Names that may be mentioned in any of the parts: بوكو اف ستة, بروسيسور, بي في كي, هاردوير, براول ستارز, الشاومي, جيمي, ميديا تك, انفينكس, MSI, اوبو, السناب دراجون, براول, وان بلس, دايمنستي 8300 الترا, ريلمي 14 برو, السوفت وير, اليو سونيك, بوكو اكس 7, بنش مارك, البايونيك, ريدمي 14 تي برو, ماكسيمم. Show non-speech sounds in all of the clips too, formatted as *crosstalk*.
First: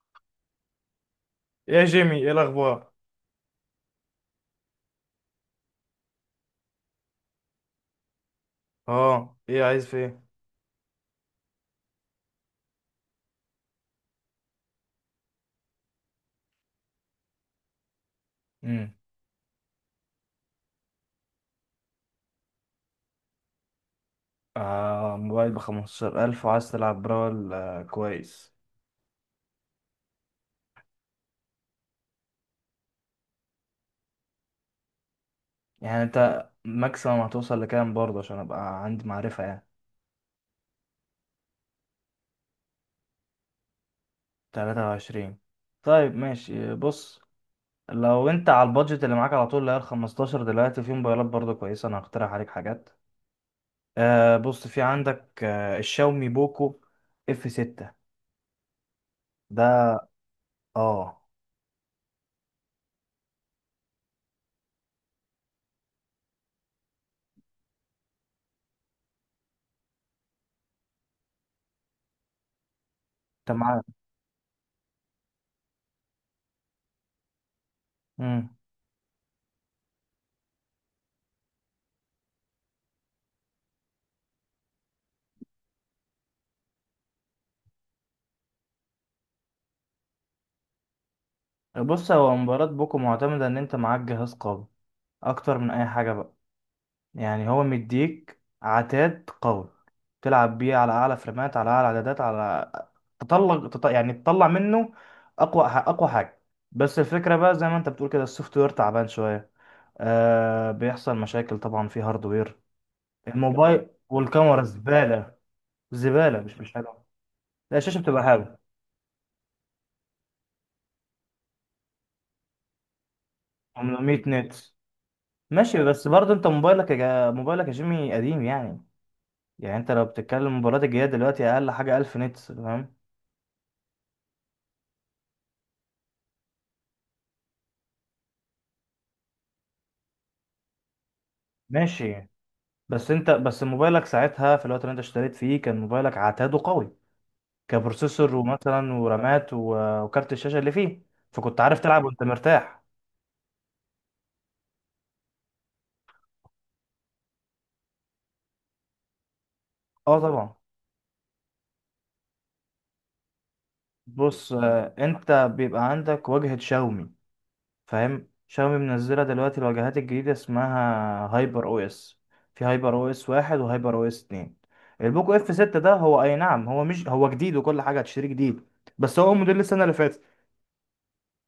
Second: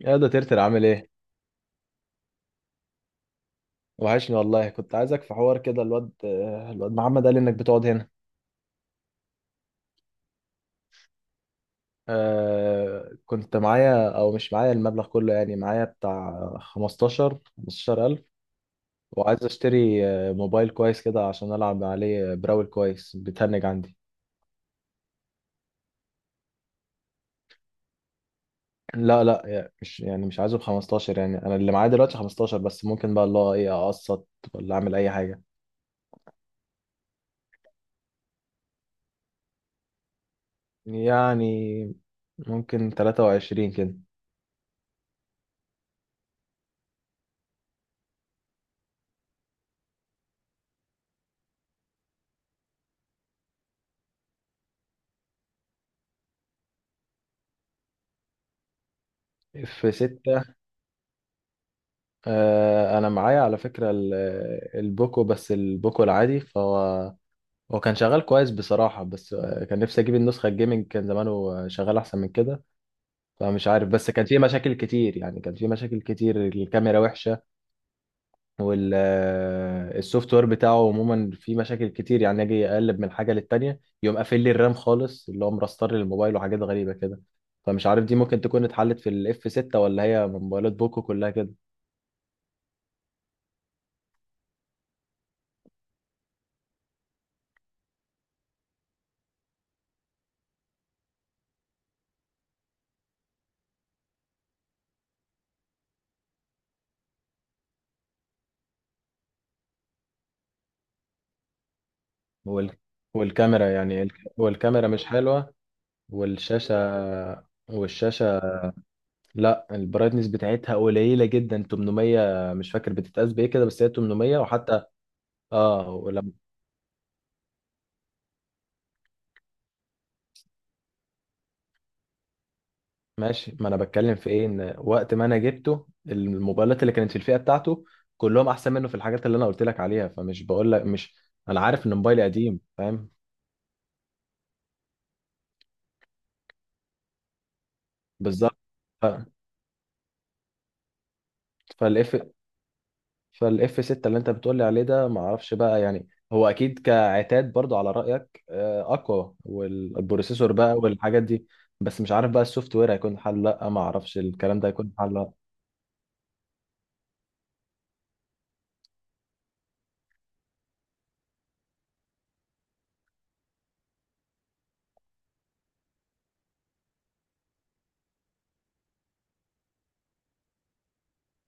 يا ده ترتر عامل ايه؟ يا جيمي، ايه الاخبار؟ وحشني والله، كنت عايزك في حوار كده. الواد محمد قال لي انك بتقعد هنا. اه، ايه، عايز في ايه؟ آه، كنت معايا او مش معايا. المبلغ كله يعني معايا، بتاع 15 15,000. امم وعايز اشتري موبايل كويس كده عشان العب عليه براول. كويس، بتهنج عندي. آه، موبايل بخمستاشر الف وعايز تلعب براول، كويس. لا لا، يعني مش عايزه ب 15. يعني انا اللي معايا دلوقتي 15 بس، ممكن بقى الله ايه اقسط ولا اعمل اي حاجة. يعني انت ماكسيمم هتوصل لكام برضه، عشان ابقى عندي معرفة يعني؟ يعني ممكن 23 كده. تلاتة وعشرين؟ طيب، ماشي، بص. لو انت على البادجت اللي معاك على طول، اللي هي الخمستاشر دلوقتي، في موبايلات برضه كويسة، انا هقترح عليك حاجات. بص، في عندك الشاومي بوكو اف ستة في ده. 6؟ اه، انا معايا على فكرة البوكو. بس البوكو العادي، فهو كان شغال كويس بصراحة، بس كان نفسي اجيب النسخة الجيمنج، كان زمانه شغال احسن من كده. فمش عارف، انت بس كان فيه مشاكل كتير. يعني كان فيه مشاكل كتير، الكاميرا وحشة، معاك. والسوفت وير بتاعه عموما فيه مشاكل كتير. يعني اجي اقلب من حاجة للتانية، يقوم قافل لي الرام خالص، اللي هو مرستر الموبايل، وحاجات غريبة كده. فمش عارف دي ممكن تكون اتحلت في الاف 6، ولا هي من موبايلات بوكو كلها كده؟ بص، هو مباراة بوكو معتمدة ان انت معاك جهاز قوي اكتر من اي حاجة بقى. يعني هو مديك عتاد قوي تلعب بيه على اعلى فريمات، على اعلى عدادات، على يعني تطلع منه اقوى حاجة. بس الفكرة بقى زي ما انت بتقول كده، السوفت وير تعبان شوية. آه، بيحصل مشاكل طبعا في هاردوير وال... والكاميرا، الموبايل، يعني والكاميرا والكاميرا مش زبالة، حلوة. زبالة، مش والشاشة حلوة. لا، الشاشة بتبقى والشاشة. حلوة. لا، البرايتنس بتاعتها قليلة جدا، 800. مش فاكر بتتقاس بإيه كده، بس هي 800 800. نت؟ وحتى ماشي، اه، بس ولما... برضه انت موبايلك موبايلك يا جيمي قديم يعني. يعني انت لو بتتكلم موبايلات الجديدة دلوقتي، اقل حاجة 1000 نتس، فاهم؟ ماشي، ما أنا بتكلم في إيه، إن وقت ما أنا جبته الموبايلات اللي كانت في الفئة بتاعته كلهم أحسن منه في الحاجات اللي أنا قلت لك عليها. فمش بقول لك مش، أنا عارف إن موبايلي ماشي، قديم، فاهم. بس انت، بس موبايلك ساعتها في الوقت اللي انت اشتريت فيه كان موبايلك عتاده قوي، كبروسيسور بالظبط. ومثلا ف... ورامات وكارت الشاشة اللي فيه. فكنت عارف تلعب فالاف وانت مرتاح. فالاف 6 اللي انت بتقولي عليه ده، ما اعرفش بقى. يعني هو اكيد كعتاد برضو، على رايك، اقوى، اه، والبروسيسور طبعا. بقى والحاجات دي. بس مش عارف بقى السوفت وير هيكون حل لا. ما اعرفش بص، الكلام ده هيكون حل لا. انت بيبقى عندك واجهة شاومي، فاهم؟ شاومي منزله دلوقتي الواجهات الجديده، اسمها هايبر او اس. في هايبر او اس واحد وهايبر او اس اتنين. البوك اف 6 ده، هو اي نعم، هو، مش هو جديد وكل حاجه هتشتريه جديد، بس هو موديل السنه اللي فاتت،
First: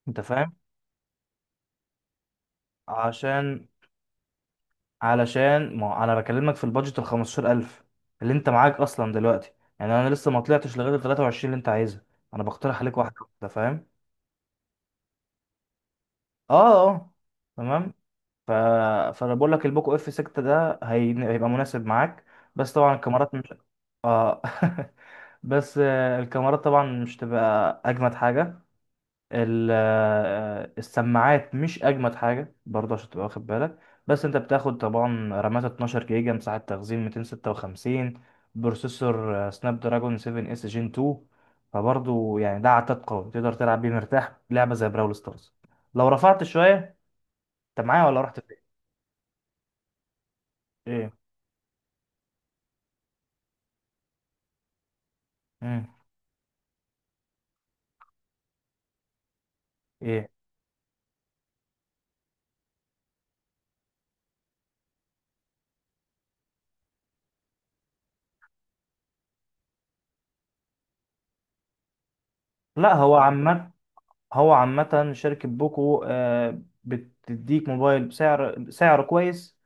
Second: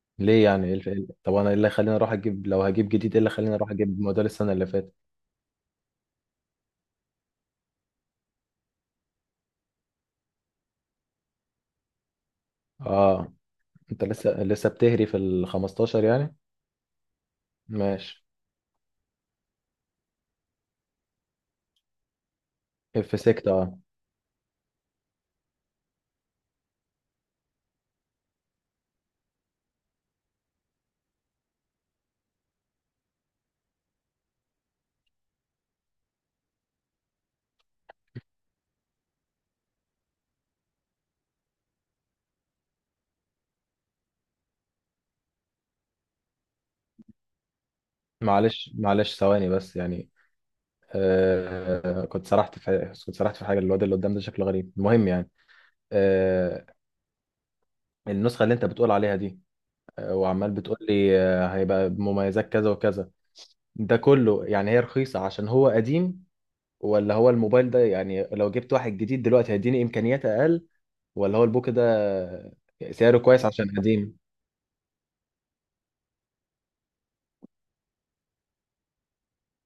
انت ليه؟ فاهم؟ يعني طب انا ايه اللي خليني اروح اجيب؟ لو هجيب جديد، ايه اللي خليني عشان، اروح اجيب موديل السنه اللي فاتت؟ ما هو انا بكلمك في البادجت ال 15000 اللي انت معاك اصلا دلوقتي. يعني انا لسه ما طلعتش لغايه ال 23 اللي انت عايزها، انا بقترح عليك واحده، اه، انت فاهم؟ انت لسه بتهري في ال 15 يعني؟ اه، اه، تمام. ماشي. ف... فانا بقول لك البوكو اف 6 ده هيبقى مناسب معاك. بس طبعا اف الكاميرات 6، مش، اه؟ اه. *laughs* بس الكاميرات طبعا مش تبقى اجمد حاجه. ال... آه، السماعات مش اجمد حاجه برضه، عشان تبقى واخد بالك. بس انت بتاخد طبعا رامات 12 جيجا، مساحه تخزين 256، بروسيسور سناب دراجون 7 اس جين 2. فبرضه يعني ده عتاد قوي، تقدر تلعب بيه مرتاح لعبه زي براول ستارز لو رفعت شويه. انت معايا ولا رحت فين؟ معلش معلش، ثواني بس. يعني آه، كنت سرحت في حاجه. الواد اللي قدام ده شكله غريب. المهم يعني، ايه؟ آه، النسخة اللي انت بتقول عليها دي، ايه؟ وعمال بتقول لي هيبقى بمميزات كذا وكذا، ده كله يعني هي رخيصة عشان هو قديم، ولا هو الموبايل ده يعني لو جبت واحد جديد دلوقتي هيديني إمكانيات أقل، ولا هو البوك ده لا، هو سعره كويس عشان عامة قديم؟ هو عامة شركة بوكو، بتديك موبايل بسعر، سعر كويس،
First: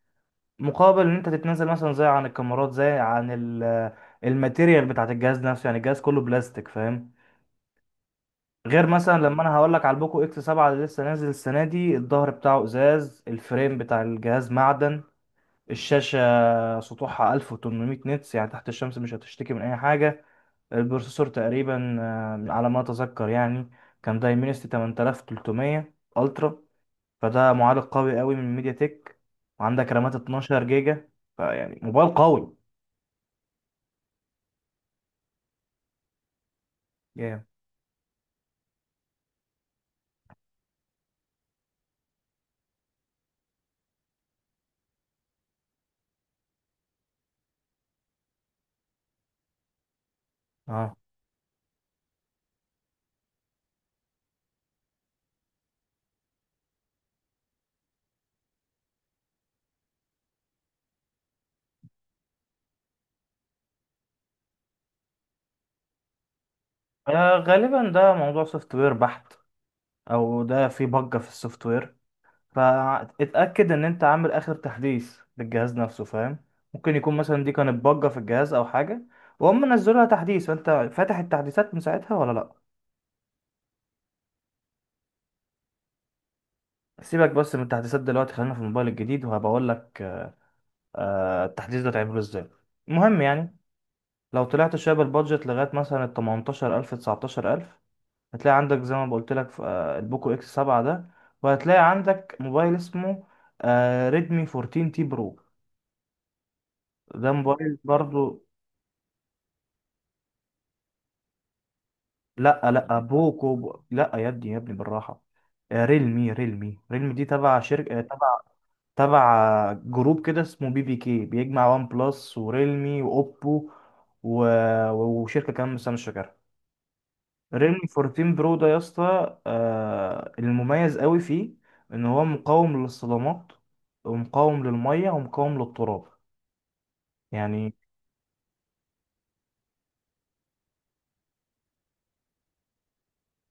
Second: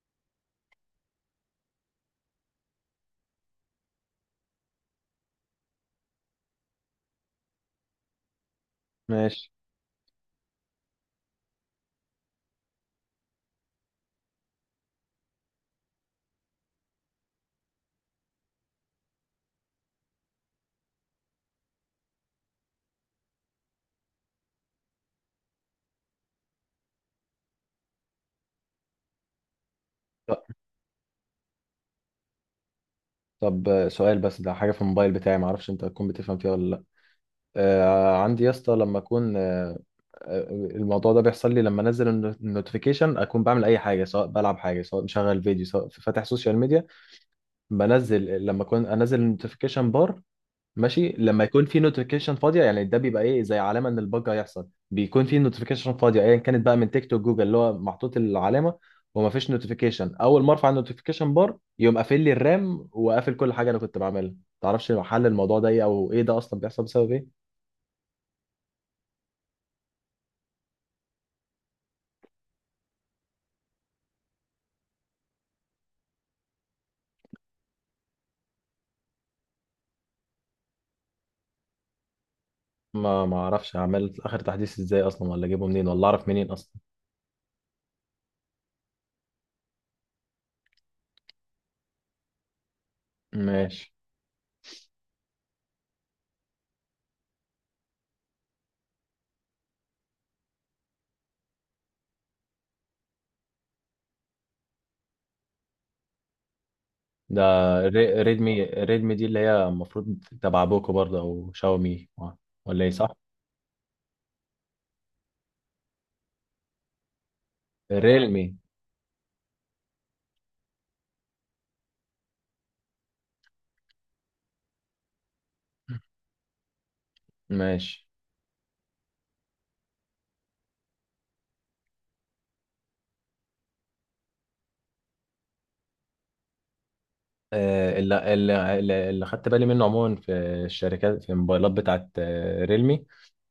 مقابل ان انت تتنازل مثلا زي عن الكاميرات، زي عن الماتيريال بتاعت الجهاز نفسه، يعني الجهاز كله بلاستيك، فاهم؟ غير مثلا لما ماشي. انا هقول لك على البوكو اكس 7 اللي لسه نازل السنة دي، الظهر بتاعه ازاز، الفريم بتاع الجهاز معدن، الشاشة سطوحها 1800 نتس يعني تحت الشمس مش هتشتكي من اي حاجة. البروسيسور تقريبا، على ما اتذكر يعني، كان دايمنستي 8300 الترا، فده معالج قوي قوي من ميديا تك. وعندك رامات طب 12 جيجا، فيعني موبايل قوي طب، سؤال بس. ده حاجة في الموبايل بتاعي، معرفش انت هتكون بتفهم فيها ولا لا. جامد. عندي يا اسطى، لما اكون الموضوع ده بيحصل لي لما انزل النوتيفيكيشن. اكون بعمل اي حاجه، سواء بلعب حاجه، سواء مشغل فيديو، سواء فاتح سوشيال ميديا. بنزل لما اكون انزل النوتيفيكيشن بار، اه، ماشي، لما يكون في نوتيفيكيشن فاضيه، يعني ده بيبقى ايه زي علامه ان الباج هيحصل، بيكون في نوتيفيكيشن فاضيه ايا كانت بقى، من تيك توك، جوجل، اللي هو محطوط العلامه وما فيش نوتيفيكيشن، اول ما ارفع النوتيفيكيشن بار يقوم قافل لي الرام وقافل كل حاجه انا كنت بعملها. تعرفش حل الموضوع ده ايه، او ايه ده اصلا بيحصل بسبب ايه؟ غالبا ده موضوع سوفت وير بحت، او ده في بجة في السوفت وير. فاتاكد ان انت عامل اخر تحديث للجهاز نفسه، فاهم؟ ممكن يكون مثلا دي كانت بجة في الجهاز او حاجة، وهم نزلوا لها تحديث، فانت فاتح التحديثات من ساعتها ولا لا؟ ما اعرفش اعمل اخر تحديث ازاي اصلا، ولا اجيبه منين، ولا اعرف منين اصلا. سيبك بس من التحديثات دلوقتي، خلينا في الموبايل الجديد، وهبقول لك التحديث ده تعمله ازاي. المهم يعني، ماشي. لو طلعت شويه بالبادجت لغايه مثلا ال 18000، 19000، هتلاقي عندك زي ما قلت لك في البوكو اكس 7 ده، وهتلاقي عندك موبايل اسمه ريدمي 14 تي برو. ده ده موبايل برضو، ريدمي دي اللي هي المفروض تبع بوكو برضه، او شاومي، لا ولا ايه؟ لا، صح. لا يا ابني، يا ابني، بالراحه. ريلمي، ريلمي دي تبع شركه، ريلمي. تبع جروب كده اسمه بي في كي، بيجمع وان بلس وريلمي واوبو، و... وشركه كمان بس انا مش فاكرها. ريلمي ماشي. 14 برو ده يا اسطى، المميز قوي فيه ان هو مقاوم للصدمات، ومقاوم للميه، ومقاوم للتراب، يعني. اللي خدت بالي منه عموما في الشركات، في الموبايلات بتاعت ريلمي،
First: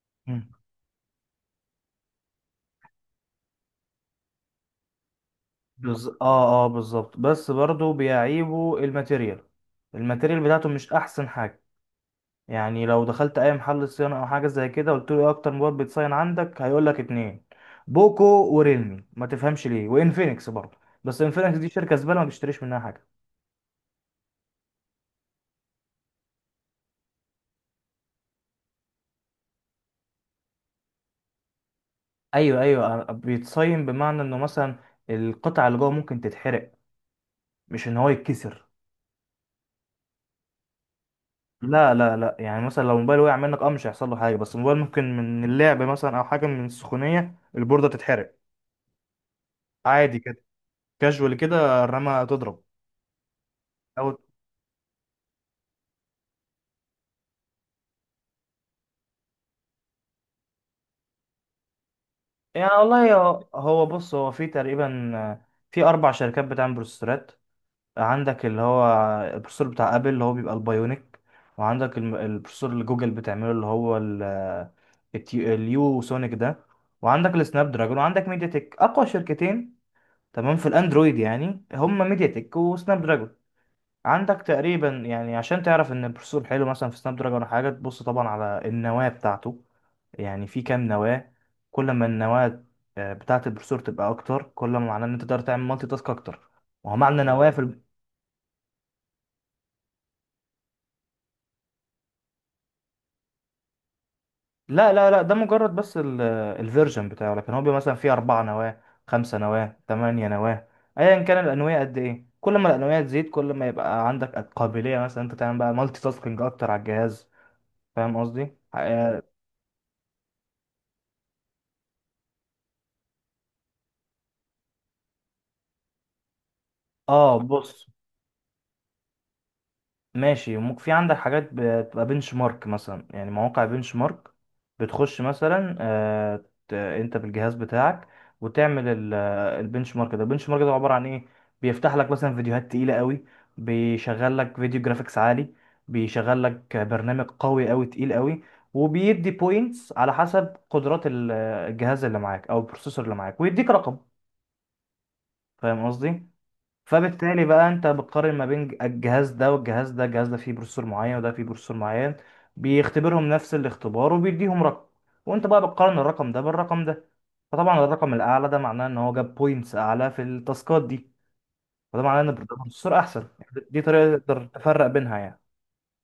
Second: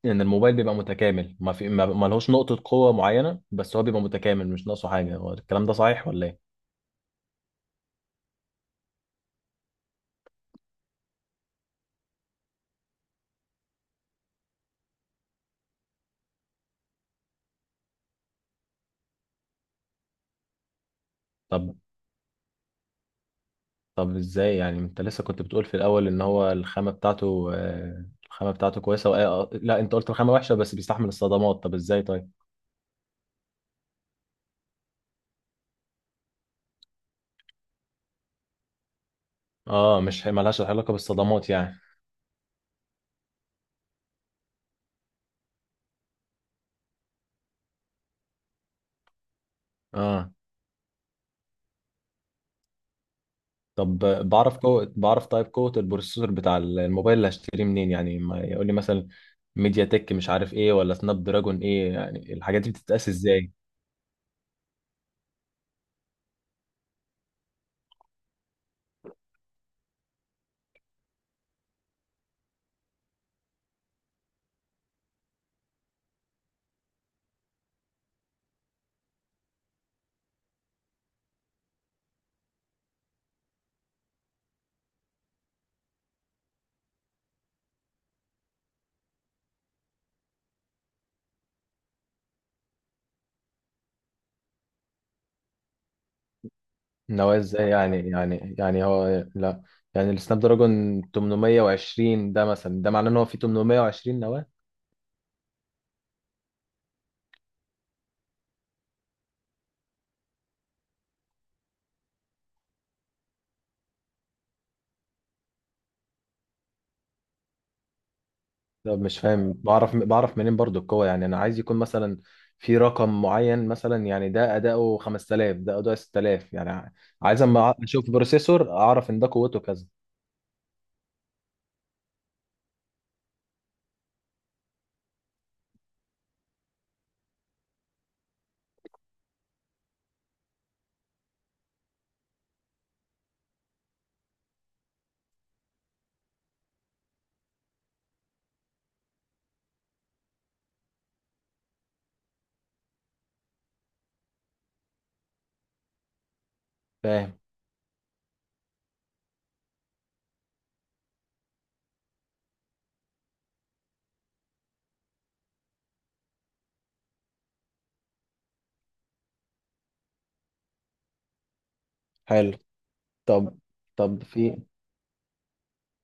ان مم. الموبايل بيبقى متكامل، ما في ما ما لهوش نقطة قوة معينة، بس هو بيبقى متكامل مش ناقصه حاجة. هو الكلام ده صحيح ولا ايه؟ اه، اه بالظبط، بس برضو بيعيبه الماتيريال. الماتيريال بتاعته مش احسن حاجه. يعني لو دخلت اي محل صيانه او حاجه زي كده، قلت له ايه اكتر موبايل بيتصين عندك، هيقول لك اتنين: بوكو وريلمي، ما تفهمش ليه، وانفينكس برضه. بس انفينكس دي طب، شركه زباله، ما بيشتريش منها حاجه. طب ازاي يعني؟ انت لسه كنت بتقول في الاول ان هو الخامة بتاعته الخامة بتاعته كويسة، لا انت قلت الخامة وحشة بس بيستحمل الصدمات. طب ازاي طيب؟ ايوه، ايوه، بيتصين بمعنى انه مثلا القطعه اللي جوه ممكن تتحرق، مش ان هو يتكسر. اه، مش ملهاش علاقة بالصدمات يعني. لا لا لا، يعني مثلا لو موبايل وقع منك، اه، مش هيحصل له حاجه، بس الموبايل ممكن من اللعب مثلا او حاجه، من السخونيه البورده تتحرق، عادي اه. كده، كاجوال كده، الرمه تضرب، طب او. بعرف، طيب قوة البروسيسور بتاع الموبايل اللي هشتريه منين يعني؟ ما يقول لي مثلا ميديا تك مش عارف ايه، ولا سناب دراجون ايه، يعني الحاجات دي يعني بتتقاس والله، هو ازاي؟ هو بص، هو في تقريبا، في اربع شركات بتعمل بروسيسورات. عندك اللي هو البروسيسور بتاع ابل اللي هو بيبقى البايونيك، وعندك البروسيسور اللي جوجل بتعمله اللي هو اليو سونيك ده، وعندك السناب دراجون، وعندك ميديا تك. اقوى شركتين تمام في الاندرويد يعني، هم ميديا تك وسناب دراجون. عندك تقريبا يعني، عشان تعرف ان البروسيسور حلو مثلا في سناب دراجون ولا حاجه، تبص طبعا على النواه بتاعته، يعني في كام نواه. كل ما النواه، بتاعه البروسيسور، تبقى اكتر، كل ما معناه ان انت تقدر تعمل مالتي تاسك اكتر. وهو معنى نواه نواه في ازاي هو لا، يعني السناب دراجون 820 ده مثلا، ده معناه ان هو فيه 820 نواة؟ لا لا لا، ده مجرد بس الفيرجن بتاعه، لكن هو بيبقى مثلا فيه اربع نواه، خمسه نواه، ثمانيه نواه. ايا كان الانويه قد ايه، كل ما الانويه تزيد، كل ما يبقى عندك قابليه مثلا انت تعمل بقى مالتي تاسكينج اكتر على الجهاز، فاهم قصدي؟ لا، مش اه، فاهم. بعرف منين برضو القوة يعني؟ انا عايز يكون مثلا في رقم معين، مثلا يعني ده اداؤه 5000، ده اداؤه 6000 يعني. عايز اما بص. اشوف بروسيسور اعرف ان ده قوته كذا. ماشي، ممكن في عندك حاجات بتبقى بنش مارك مثلا، يعني مواقع بنش مارك، بتخش مثلا، انت بالجهاز بتاعك، وتعمل البنش مارك ده. البنش مارك ده عبارة عن ايه؟ بيفتح لك مثلا فيديوهات تقيلة قوي، بيشغل لك فيديو جرافيكس عالي، بيشغل لك برنامج قوي قوي تقيل قوي، وبيدي بوينتس على حسب قدرات الجهاز اللي معاك او البروسيسور اللي معاك، ويديك رقم، فاهم قصدي؟ فاهم. فبالتالي بقى انت بتقارن ما بين الجهاز ده والجهاز ده، الجهاز ده فيه بروسيسور معين وده فيه بروسيسور معين، بيختبرهم نفس الاختبار، وبيديهم رقم، وانت بقى بتقارن الرقم ده بالرقم ده. فطبعا الرقم الاعلى ده معناه ان هو جاب بوينتس اعلى في التاسكات دي، وده معناه ان حلو. البروسيسور احسن. طب، يعني دي طريقة طب تقدر في تفرق بينها يعني.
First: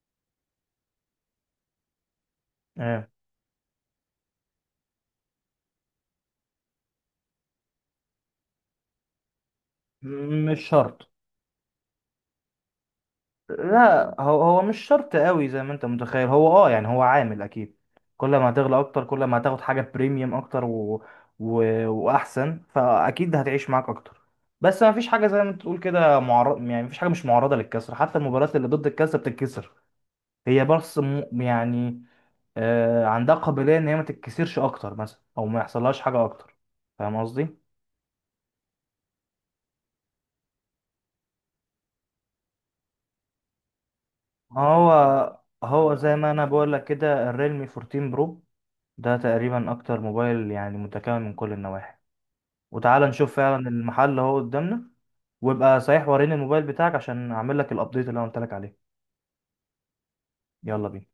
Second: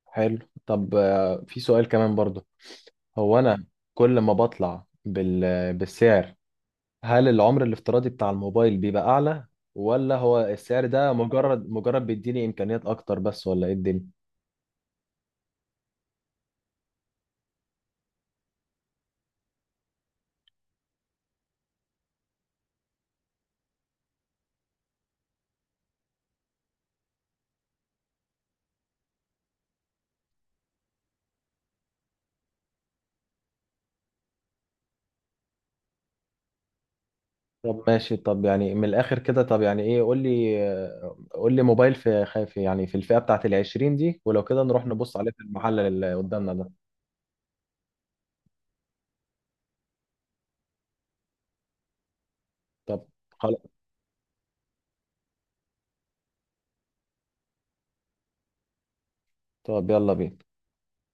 حلو. طب في سؤال كمان برضو. اه. هو انا كل ما بطلع بالسعر، هل العمر الافتراضي بتاع الموبايل بيبقى اعلى، ولا هو مش السعر شرط. ده مجرد بيديني امكانيات اكتر بس، ولا ايه الدنيا؟ لا، هو هو مش شرط قوي زي ما انت متخيل. هو، اه يعني، هو عامل اكيد، كل ما هتغلى اكتر كل ما هتاخد حاجه بريميوم اكتر و... واحسن، فاكيد هتعيش معاك اكتر. بس ما فيش حاجه زي ما انت تقول كده معرض، يعني ما فيش حاجه مش معرضه للكسر، حتى المباريات اللي ضد الكسر بتتكسر. هي بس يعني، آه، عندها قابليه ان هي ما تتكسرش اكتر مثلا، او ما يحصلهاش حاجه اكتر، فاهم قصدي؟ طب ماشي. طب يعني من الاخر كده، طب يعني ايه؟ قول لي قول لي موبايل في في يعني في الفئة بتاعت ال 20 دي، ولو كده نروح هو نبص عليه في المحل هو اللي زي ما انا قدامنا ده. بقول لك كده الريلمي 14 برو ده تقريبا اكتر موبايل يعني متكامل من كل النواحي. وتعال طب نشوف خلاص. فعلا، المحل اهو قدامنا. وابقى صحيح وريني الموبايل بتاعك عشان اعمل لك الابديت اللي انا قلت لك عليه. طب يلا بينا. يلا بينا.